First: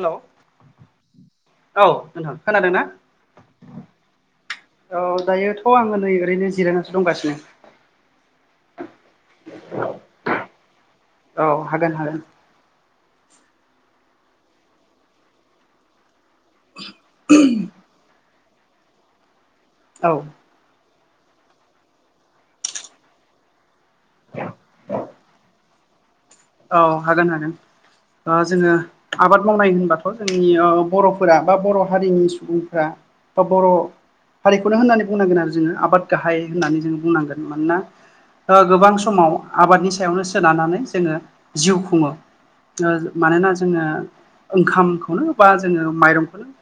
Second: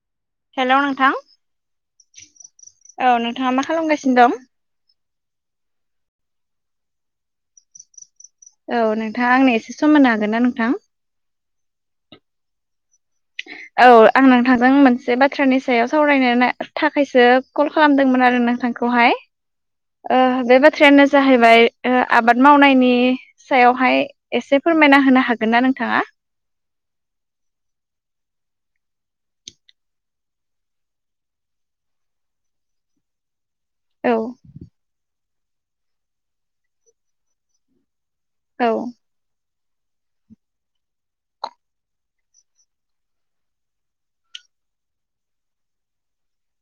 हेल' hello नोंथां खोनादों ना? औ नोंथाङा मा खालामगासिनो दं औ दायोथ' आङो नै ओरैनो जिरायनानैसो दंगासिनो औ नोंथाङा आंनो एसे सम होनो हागोनना नोंथां औ हागोन हागोन औ आं नोंथांजों मोनसे बाथ्रानि सायाव सावरायनो थाखायसो कल खालामदोंमोन आरो औ नोंथांखौहाय ट्रेनआ जाहैबाय आबाद मावनायनि सायावहाय एसे फोरमायना होनो हागोनना नोंथाङा औ हागोन हागोन जोङो आबाद मावनाय होनबाथ' जोंनि बर'फोरा बा बर' हारिनि सुबुंफोरा बा बर' औ हारिखौनो होननानै बुंनांगोन आरो जोङो आबाद गाहाय होननानै जों बुंनांगोन मानोना औ गोबां समाव आबादनि सायावनो सोनारनानै जोङो जिउ खुङो मानोना जोङो ओंखामखौनो बा जोङो माइरंखौनो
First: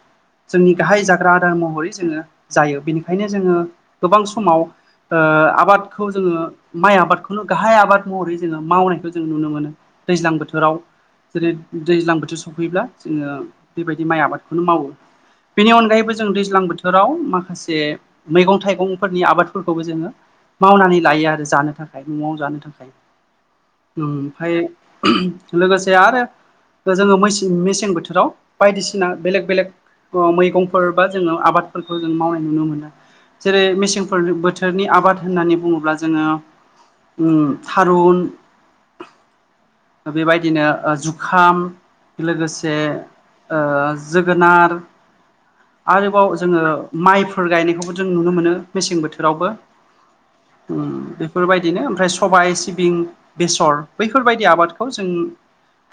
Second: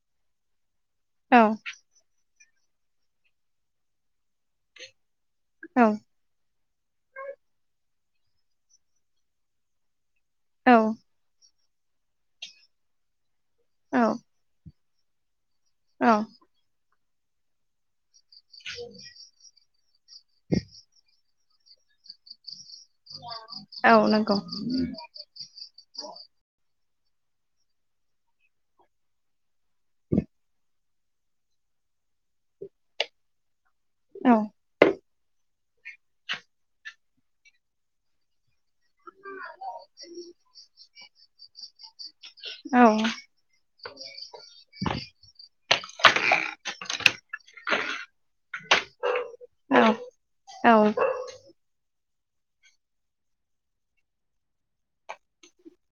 जोंनि गाहाय जाग्रा औ आदार महरै जोङो जायो बेनिखायनो जोङो गोबां समाव औ आबादखौ जोङो माइ आबादखौनो गाहाय आबाद महरै जोङो मावनायखौ जों नुनो मोनो दैज्लां बोथोराव औ जेरै दैज्लां बोथोर सफैयोब्ला जोङो औ बेबायदि माइ आबादखौनो मावो बेनि औ अनगायैबो जों दैज्लां बोथोराव माखासे मैगं थाइगंफोरनि आबाद फोरखौबो जोङो मावनानै लायो आरो जानो थाखाय न'आव जानो थाखाय औ नंगौ ओमफ्राय लोगोसे आरो जोङो मेसें बोथोराव बायदिसिना बेलेग बेलेग मैगंफोर बा जोङो आबादफोरखौ जों मावनाय नुनो मोनो जेरै मेसें औ बोथोरनि आबाद होननानै बुङोब्ला जोङो थारुन बेबायदिनो जुखाम लोगोसे औ जोगोनार आरोबाव जोङो माइफोर गायनायखौबो जों नुनो मोनो मेसें बोथोरावबो औ औ ओ बेफोरबायदिनो ओमफ्राय सबाय सिबिं बेसर बैफोरबायदि आबादखौ जों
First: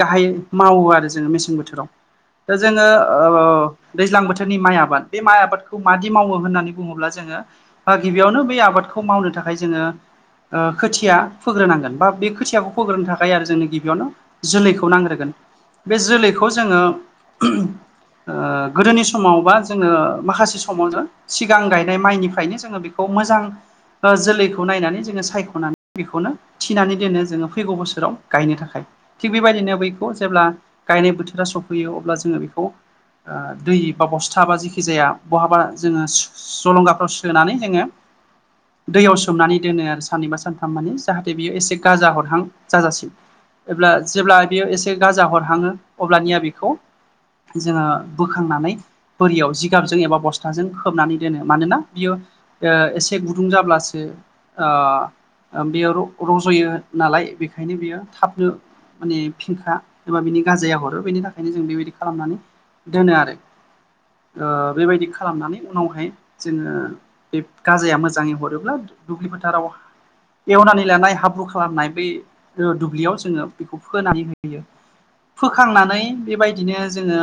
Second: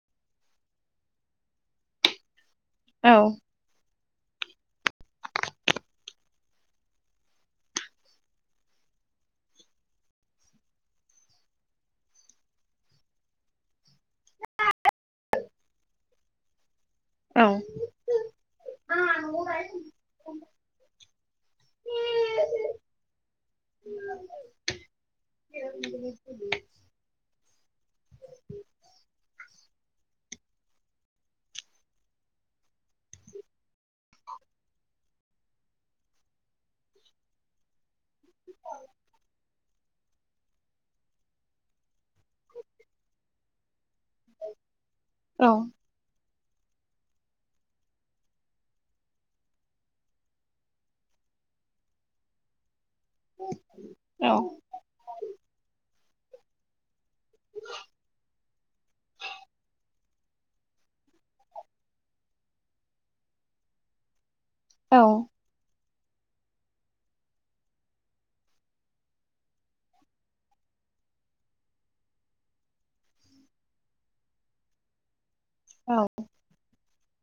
गाहाय मावो आरो जोङो मेसें बोथोराव। दा जोङो औ ओ दैज्लां बोथोरनि माइ आबाद बे माइ आबादखौ मादि मावो होननानै बुङोब्ला जोङो ओ गिबियावनो बे आबादखौ मावनो थाखाय जोङो ओ खोथिया फोग्रोनांगोन बा बे खोथियाखौ फोग्रोनो थाखाय आरो जोंनो गिबियावनो जोलैखौ नांग्रोगोन बे जोलैखौ जोङो औ ओ गोदोनि समाव बा जोङो माखासे समावनो सिगां गायनाय माइनिफ्रायनो जोङो बेखौ मोजां जोलैखौ नायनानै जोङो सायख'नानै बेखौनो थिनानै दोनो जोङो फैगौ बोसोराव गायनो थाखाय थिग बेबायदिनो बैखौ जेब्ला गायनाय बोथोरा सफैयो अब्ला जोङो बेखौ ओ दै बा बस्था बा जिखि जाया बहाबा जोङो जलंगाफ्राव सोनानै जोङो दैयाव सोमनानै दोनो आरो सानैनबा सानथाम माने जाहाथे बियो एसे गाजा हरहां जाजासिम अब्ला जेब्ला बेयो एसे गाजा हरहाङो अब्लानिया बेखौ जोङो बोखांनानै बोरियाव जिगाबजों एबा बस्थाजों खोबनानै दोनो मानोना बियो ओ एसे गुदुं जाब्लासो औ बेयो ओ ओ बेयो र-रज'यो नालाय बेखायनो बेयो थाबनो माने फिंखा एबा बिनि गाजाया हरो बेनि थाखायनो जों बेबायदि खालामनानै दोनो आरो ओ औ बेबायदि खालामनानै उनावहाय जोङो बे गाजाया मोजाङै हरोब्ला दुब्लि फोथाराव एवनानै लानाय हाब्रु खालामनाय बे ओ दुब्लियाव जोङो बेखौ फोनानै होयो फोखांनानै बेबाय दिनो जोङो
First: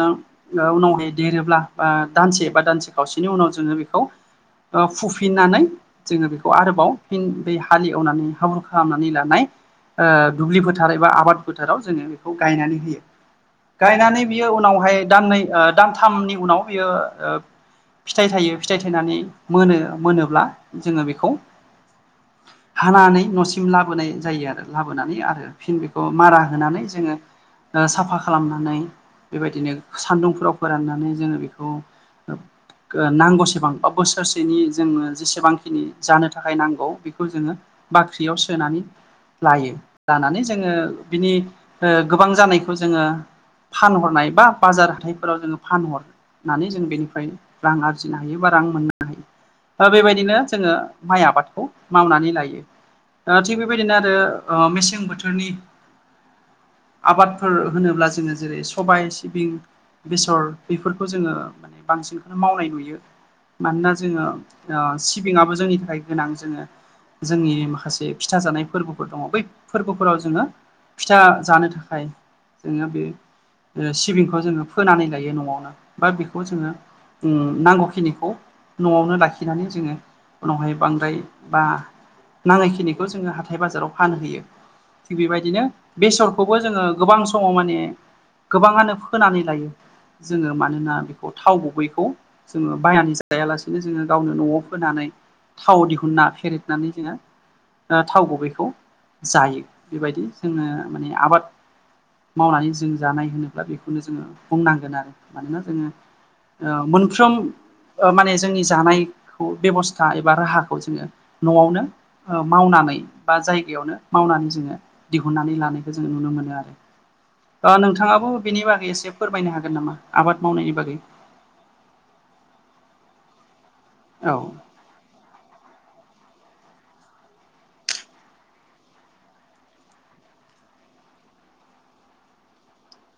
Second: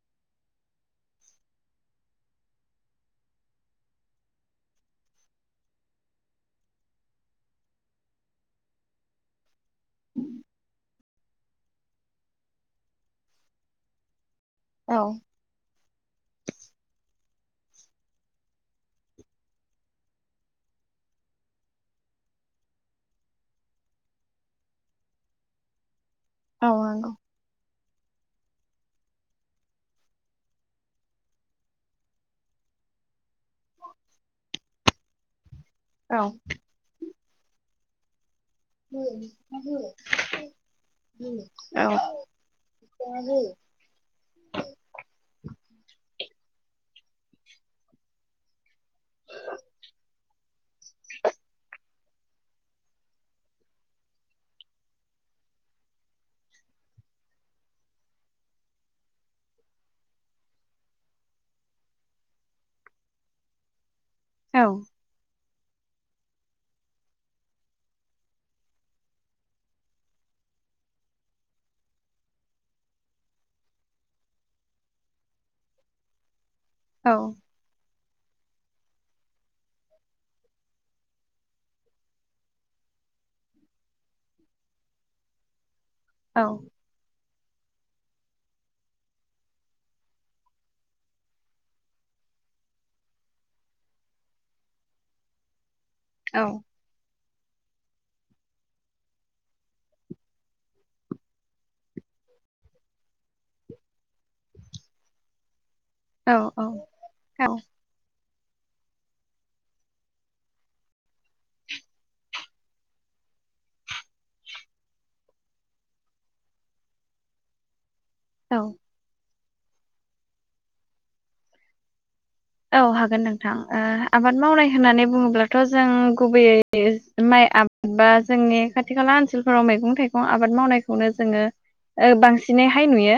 ओ उनावहाय देरोब्ला बा दानसे बा दानसे खावसेनि उनाव जोङो बेखौ ओ फुफिननानै जोङो बेखौ आरोबाव फिन बे हालेवनानै हाब्रु खालामनानै लानाय ओ दुब्लि फोथार एबा आबाद फोथाराव जोङो बेखौ गायनानै होयो गायनानै बियो औ उनावहाय दाननै ओ दानथामनि उनाव बियो ओ फिथाइ थायो फिथाइ थायनानै मोनो मोनोब्ला जोङो बेखौ हानानै न'सिम लाबोनाय जायो आरो लाबोनानै आरो फिन बेखौ मारा होनानै नंगौ जोङो ओ साफा खालामनानै बेबायदिनो सान्दुंफोराव फोराननानै जोङो बेखौ ओ नांगौसेबां बा बोसोरसेनि जोङो जेसेबांखिनि औ जानो थाखाय नांगौ बेखौ जोङो बाख्रियाव सोनानै लायो लानानै जोङो बिनि औ ओ गोबां जानायखौ जोङो फानहरनाय बा बाजार हाथायफोराव जोङो फानहर होननानै जों बेनिफ्राय रां आरजिनो हायो बा रां मोननो हायो बा बेबायदिनो जोङो माइ आबादखौ मावनानै लायो ओ थिग बेबायदिनो आरो ओ मेसें बोथोरनि आबादफोर होनोब्ला जोङो जेरै सबाय सिबिं बेसर बेफोरखौ जोङो बांसिनखौनो मावनाय नुयो मानोना जोङो औ ओ सिबिंआबो जोंनि थाखाय गोनां जोङो जोंनि माखासे फिथा जानाय फोर्बो फोर दङ बै फोर्बोफोराव जोङो फिथा जानो थाखाय जोङो बे ओ सिबिंखौ जोङो फोनानै लायो न'आवनो बा बेखौ जोङो औ उम नांगौखिनिखौ न'आवनो लाखिनानै जोङो उनावहाय बांद्राय बा नाङैखिनिखौ जोङो हाथाय बाजाराव फानहैयो थिग बेबायदिनो औ बेसरखौबो जोङो गोबां समाव माने गोबाङानो फोनानै लायो। जोङो मानोना बेखौ थाव गुबैखौ जोङो बायनानै जायालासिनो जोङो गावनो न'आव फोनानै थाव दिहुनना औ फेरेदनानै जोङो ओ थाव ओ गुबैखौ जायो बेबायदि जोङो माने आबाद मावनानै जों जानाय होनोब्ला बेखौनो जोङो बुंनांगोन आरो मानोना जोङो औ ओ मोनफ्रोम। औ ओ माने जोंनि जानायखौ बेब'स्था एबा राहाखौ जोङो। न'आवनो मावनानै बा जाय। यावनो मावनानै जोङो दिहुननानै लानायखौ जोङो नुनो मोनो आरो नोंथांङाबो। औ बिनि बागै एसे फोरमायनो हागोन नामा आबाद मावनायनि बागै। औ हागोन नोंथां ओ औ आबाद मावनाय। होननानै बुङोब्लाथ' जों गुबैयै माइ आबाद बा जोंनि खाथि खाला ओनसोलफोराव मैगं थाइ गं आबाद मावनायखौनो जोङो ओ बांसिनैहाय नुयो।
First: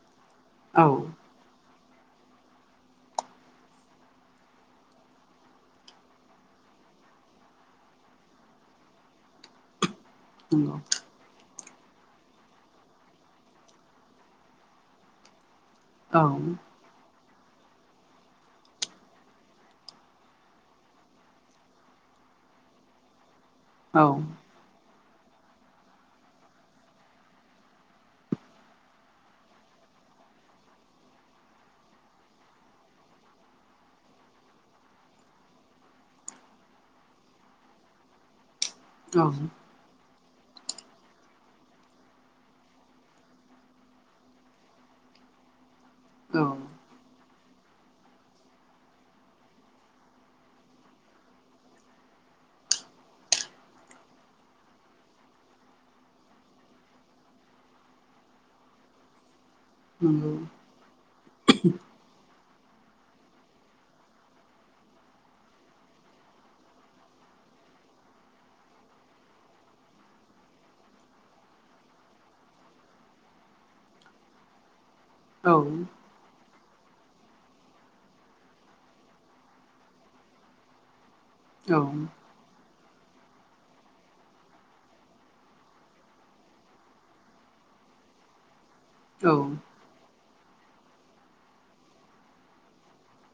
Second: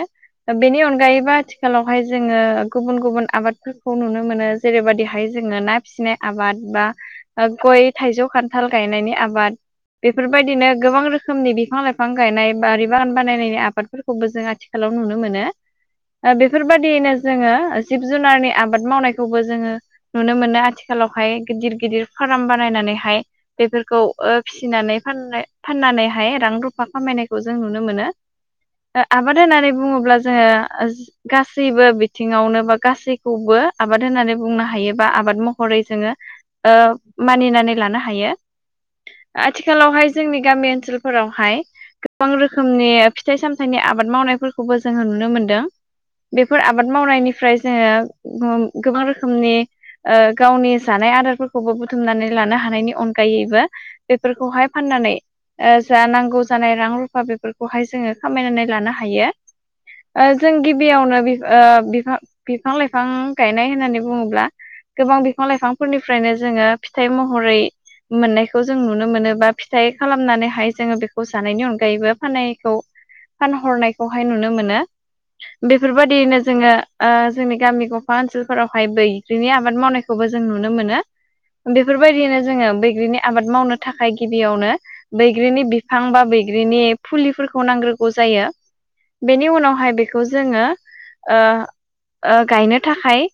बेनि औ अनगायैबो आथिखालावहाय जोङो गुबुन गुबुन आबादफोर खौ नुनो मोनो जेरैबादिहाय जोङो ना फिसिनाय आबाद बा ओ गय थाइजौ खान्थाल गायनायनि आबाद बेफोरबायदिनो नंगौ गोबां रोखो खोमनि बिफां लाइफां गायनाय बारि बागान बानायनायनि आबादफोरखौबो जों आथिखालाव नुनो मोनो। औ ओ बेफोरबायदियैनो जोङो जिब जुनारनि आबाद। मावनायखौबो जोङो नुनो मोनो आथिखालावहाय गिदिर गिदिर फार्म बानायनानैहाय। बेफोरखौ औ फिसिनानै फान फाननानैहाय रां रुफा खामायनायखौ जों नुनो मोनो। आबाद होननानै बुङोब्ला जोङो। गासैबो बिथिङावनो बा गासैखौबो। आबाद होननानै बुंनो हायोबा आबाद महरै जोङो। ओ मानिनानै लानो हायो औ आथि थिखालावहाय जोंनि गामि ओनसोलफोरावहाय। गोबां रोखोमनि फिथाइ सामथाइनि आबाद मावनायफोरखौबो जोङो नुनो मोनदों। औ बेफोर आबाद मावनायनिफ्राय जोङो गोबां रोखोमनि। ओ गावनि जानाय आदारफोरखौबो बुथुमनानै लानो हानायनि अनगायैबो। बेफोरखौहाय फाननानै। ओ जा नांगौ जानाय रां रुफा बेफोरखौहाय जोङो खामायनानै लानो हायो। ओ नंगौ जों गिबियावनो बि ओ बिफां बिफां लाइफां। गायनाय होननानै बुङोब्ला गोबां बिफां लाइफांफोरनिफ्रायनो जोङो फिथाइ महरै। मोननायखौ जों नुनो मोनो बा फिथाइ खालामनानैहाय जोङो बेखौ जानायनि अनगायैबो फानखौ। फानहरनायखौहाय नुनो मोनो औ बेफोरबायदियैनो जोङो ओ जोंनि गामि ग फा ओनसोलफोरावहाय बैग्रिनि आबाद मावनायखौबो जों नुनो मोनो। औ बेफोरबायदियनो जोङो बैग्रिनि आबाद मावनो थाखाय गिबियावनो। बैग्रिनि बिफां बा बैग्रिनि फुलिफोरखौ नांग्रोगौ जायो। नंगौ औ बेनि उनावहाय बेखौ जोङो ओ ओ गायनो। थाखाय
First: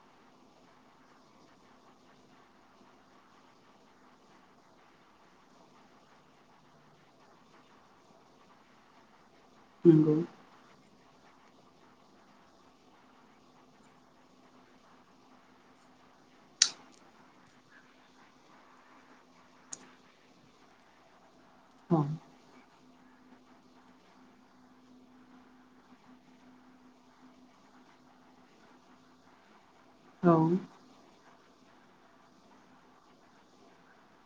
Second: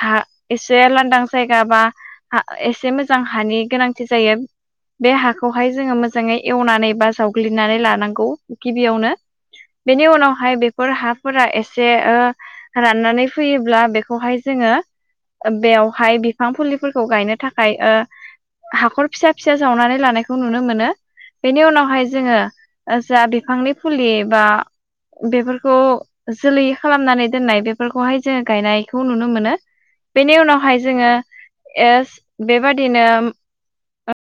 हा एसे लांदां जायगा बा। एसे मोजां हानि गोनांथि जायो। बे हाखौहाय जोङो मोजाङै एवनानै बा जावग्लिनानै लानांगौ गिबियावनो। औ बेनि उनावहाय बेफोर हाफोरा एसे ओ राननानै फैयोब्ला। बेखौहाय जोङो बेवहाय बिफां फुलिफोरखौ गायनो थाखाय ओ। हाखर फिसा फिसा जावनानै लानायखौ नुनो मोनो बेनि उनावहाय जोङो। जा बिफांनि फुलि बा। बेफोरखौ जोलै खालामनानै दोननाय बेफोरखौहाय जोङो गायनाय। खौ नुनो मोनो बेनि उनावहाय जोङो एस बेबादिनो।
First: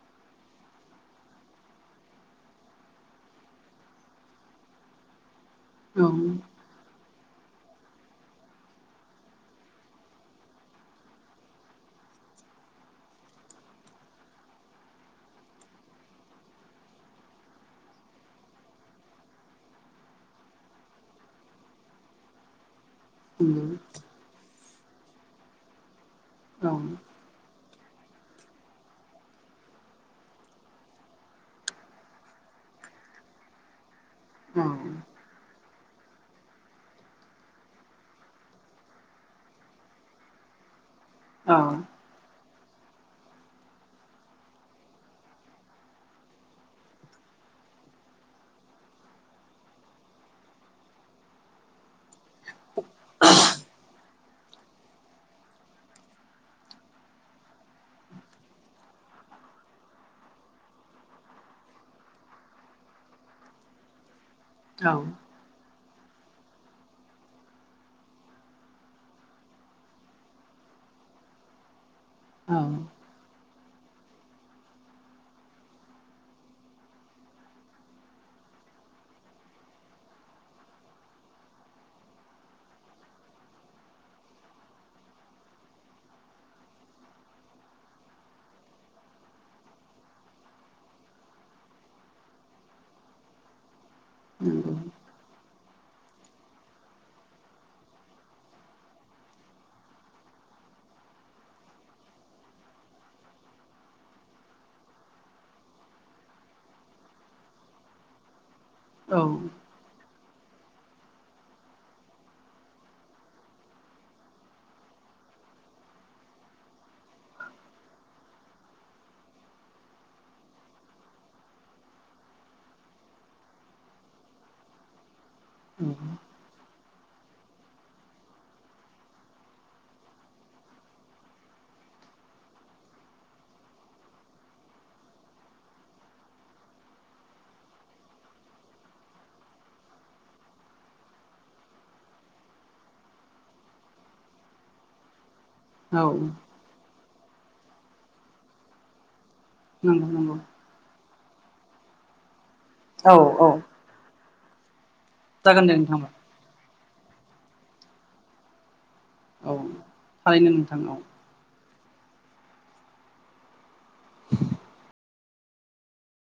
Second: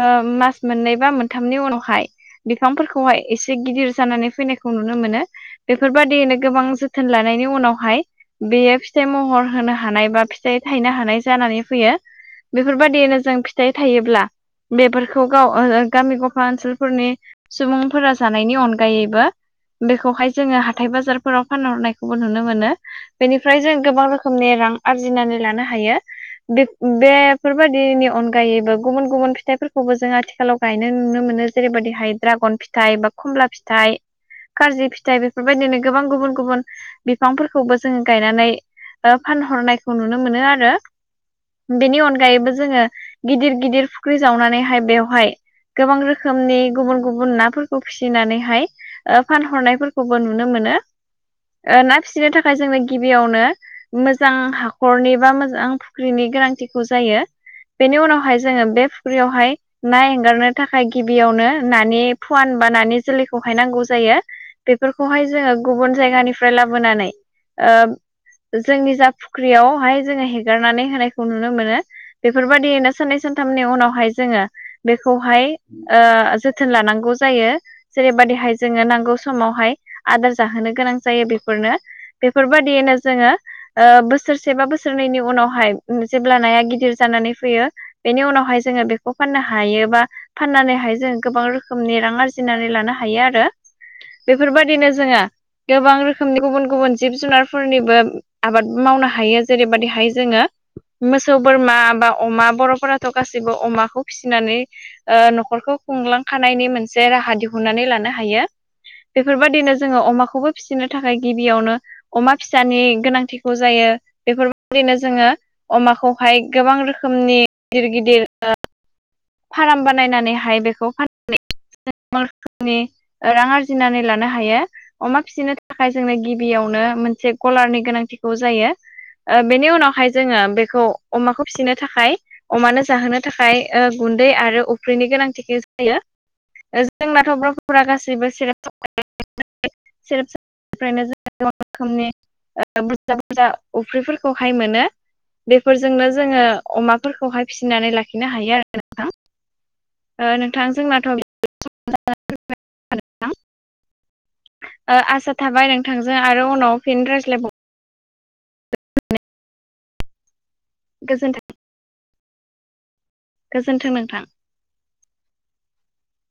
ओ मास मोननै बा मोनथामनि उनावहाय। बिफांफोरखौहाय एसे गिदिर जानानै फैनायखौ नुनो मोनो। बेफोर नंगौ बायदियैनो गोबां जोथोन लानायनि उनावहाय बेयो फिथाइ महर। होनो हानाय बा फिथाइ थाइनो हानाय जानानै फैयो बेफोरबायदियैनो जों फिथाइ थायोब्ला। बेफोरखौ गाव गामि गफा ओनसोलफोरनि। सुबुंफोरा जानायनि अनगायैबो, बेखौहाय जोङो हाथाय बाजारफोराव फानहरनायखौबो नुनो मोनो, बेनिफ्राय जों गोबां रोखोमनि रां आरजिनानै लानो हायो बेब औ बेब, बेफोरबायदिनि अनगायैबो गुबुन गुबुन फिथाइफोरखौबो जों आथिखालाव गायनो नुनो मोनो जेरैबायदिहाय ड्रागन फिथाइ थाइ बा कमला फिथाइ कारजि औ फिथाइ बेफोरबायदिनो गोबां गुबुन गुबुन बिफांफोरखौबो जोङो गायनानै फानहरनायखौ नुनो मोनो आरो औ बेनि अनगायैबो जोङो गिदिर गिदिर फुख्रि जावनानैहाय बेवहाय गोबां रोखोमनि गुबुन गुबुन नाफोरखौ फिसिनानैहाय फानहरनायफोरखौबो नुनो मोनो ना फिसिनो थाखाय जोंनो गिबियावनो मोजां हाखरनि बा मोजां फुख्रिनि गोनांथिखौ जायो। बेनि उनावहाय जोङो बे फख्रियावहाय, ना एंगारनो थाखाय गिबियावनो नानि फुवान बा नानि जोलैखौहाय नांगौ जायो। बेफोरखौहाय जोङो गुबुन जायगानिफ्राय लाबोनानै ओ जोंनि जा फुख्रियावहाय जोङो हेगारनानै होनायखौ नुनो मोनो, औ बेफोरबादियैनो साननै सानथामनि उनावहाय जोङो बेखौहाय ओ जोथोन लानांगौ जायो। जेरैबायदिहाय जोङो नांगौ समावहाय आदार जाहोनो गोनां जायो बेफोरनो। बेफोरबायाददियैनो जोङो ओ बोसोरसे बा बोसोरनैनि उनावहाय जेब्ला नाया गिदिर जानानै फैयो बेनि उनावहाय जोङो बेखौ फाननो हायो बा फाननानैहाय जों गोबां रोखोमनि रां आरजिनानै लानो हायो आरो। नंगौ बेफोरबायदिनो जोङो गोबां रोखोमनि गुबुन गुबुन जिब जुनारफोरनिबो आबादबो मावनो हायो जेरैबाददिहाय जोङो मोसौ बोरमा बा अमा बर'फोराथ' गासैबो अमाखौ फिसिनानै ओ न'खरखौ खुंलांखानायनि मोनसे राहा दिहुननानै लानो हायो। औ बेफोरबायदिनो जोङो अमाखौबो फिसिनो थाखाय गिबियावनो अमा फिसानि गोनां थिखौ जायो बेफोरबायदिनो जोङो अमाखौहाय गोबां रोखोमनि गिदिर गिदिर फार्म बानायनानैहाय बेखौ फाननानै [unintelligible] रां आरजिनानै लानो हायो अमा फिसिनो थाखाय जोंनो गि बियावनो मोनसे गलारनि गोनांथिखौ जायो। ओ बेनि उनावहाय जोङो बेखौ अमाखौ फिसिनो थाखाय अमानो जाहोनो थाखाय ओ गुन्दै आरो अफ्रिनि गोनांथिखौ जायो। जोंनाथ' बर'फोरा गासैबो सेरेब [unintelligible] [unintelligible] ओ बुरजा बुरजा अफ्रिफोरखौहाय मोनो। बेफोरजोंनो जोङो अमाफोरखौहाय फिसिनानै लाखिनो हायो आरो नंगौ ओ नंगौ नोंथां [unintelligible] औ औ ओ आसा जागोन थाबाय दे नोंथां नोंथांजों आरो उनाव फिन रायज्लायबाव औ थारैनो नोंथां औ गोजोनथों गोजोन्थों नोंथां